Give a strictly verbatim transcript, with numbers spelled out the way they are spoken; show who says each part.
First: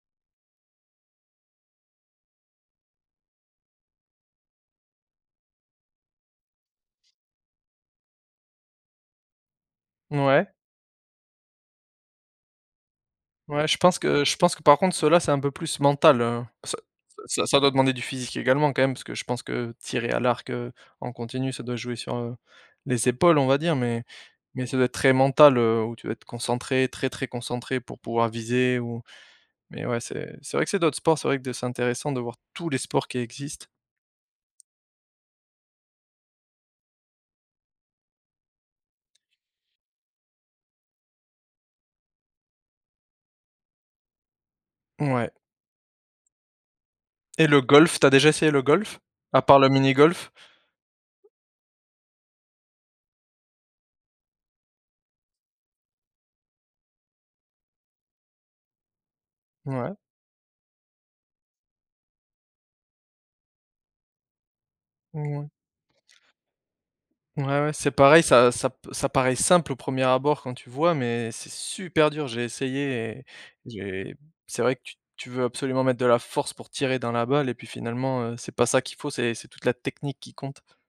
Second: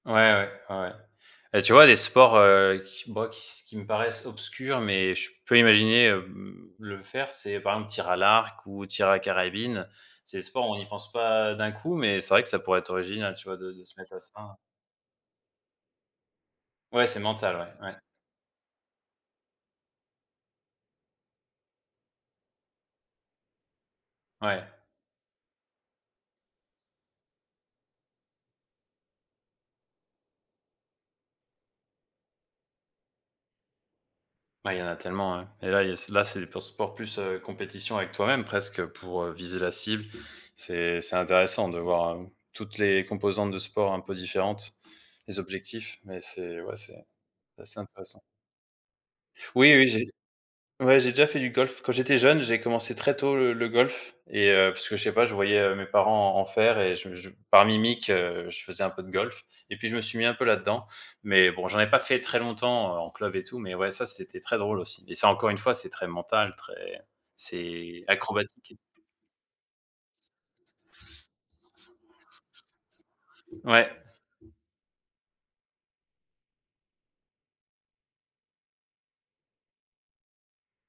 Speaker 1: Ouais, ouais, ouais, ouais et tu vois? Des sports, heu, qui moi qui s qui me paraissent obscurs mais je peux imaginer, hem, le faire c'est, par exemple, tir à l'arc ou tir à la carabine. C'est des
Speaker 2: Mouais.
Speaker 1: sports on n'y pense pas d'un coup mais c'est vrai que ça pourrait être original tu vois?
Speaker 2: Ouais
Speaker 1: De
Speaker 2: je
Speaker 1: de
Speaker 2: pense
Speaker 1: se mettre à
Speaker 2: que je pense
Speaker 1: ça.
Speaker 2: que par contre ceux là, c'est un peu plus mental, heu, ça
Speaker 1: Ouais, c'est
Speaker 2: ça
Speaker 1: mental,
Speaker 2: ça doit
Speaker 1: ouais.
Speaker 2: demander
Speaker 1: Ouais.
Speaker 2: du physique également quand même parce que je pense que tirer à l'arc, heu, en continu ça doit jouer sur, heu, les épaules on va dire mais
Speaker 1: Ouais.
Speaker 2: mais ça doit être très mental, heu, où tu dois être concentré, très, très concentré pour pouvoir viser ou mais ouais c'est c'est vrai que c'est d'autres sports c'est vrai que c'est intéressant de voir tous les sports qui existent.
Speaker 1: Bah, il y en a tellement ouais et là, il y a c'est là c'est des pur sport plus, heu, compétition avec toi même presque pour, heu, viser la cible. C'est c'est intéressant de voir, hem, toutes les composantes de sports un peu différentes,
Speaker 2: Ouais.
Speaker 1: les objectifs, mais c'est ouais, c'est
Speaker 2: Et le
Speaker 1: c'est assez
Speaker 2: golf, tu as
Speaker 1: intéressant.
Speaker 2: déjà essayé le golf? A part le
Speaker 1: Oui, oui, j'ai
Speaker 2: minigolf.
Speaker 1: ouais j'ai déjà fait du golf. Quand j'étais jeune j'ai commencé très tôt le le golf et heu, puisque je sais pas, je voyais, heu, mes parents en en faire et je je par mimique, heu, je faisais un peu de golf et puis
Speaker 2: Ouais.
Speaker 1: je me suis mis un peu là-dedans, mais bon, j'en ai pas fait très longtemps en club et tout, mais ouais ça c'était très drôle aussi et ça
Speaker 2: Ouais.
Speaker 1: encore une fois, c'est très mental, très
Speaker 2: Ouais, ouais, c'est
Speaker 1: c'est
Speaker 2: pareil ça ça
Speaker 1: acrobatique et
Speaker 2: p ça paraît simple au premier abord quand tu vois mais c'est super dur. J'ai essayé et
Speaker 1: Ouais.
Speaker 2: j'ai c'est vrai que tu tu veux absolument mettre de la force pour tirer dans la balle et puis finalement, heu, c'est pas ça qu'il faut c'est c'est toute la technique qui compte.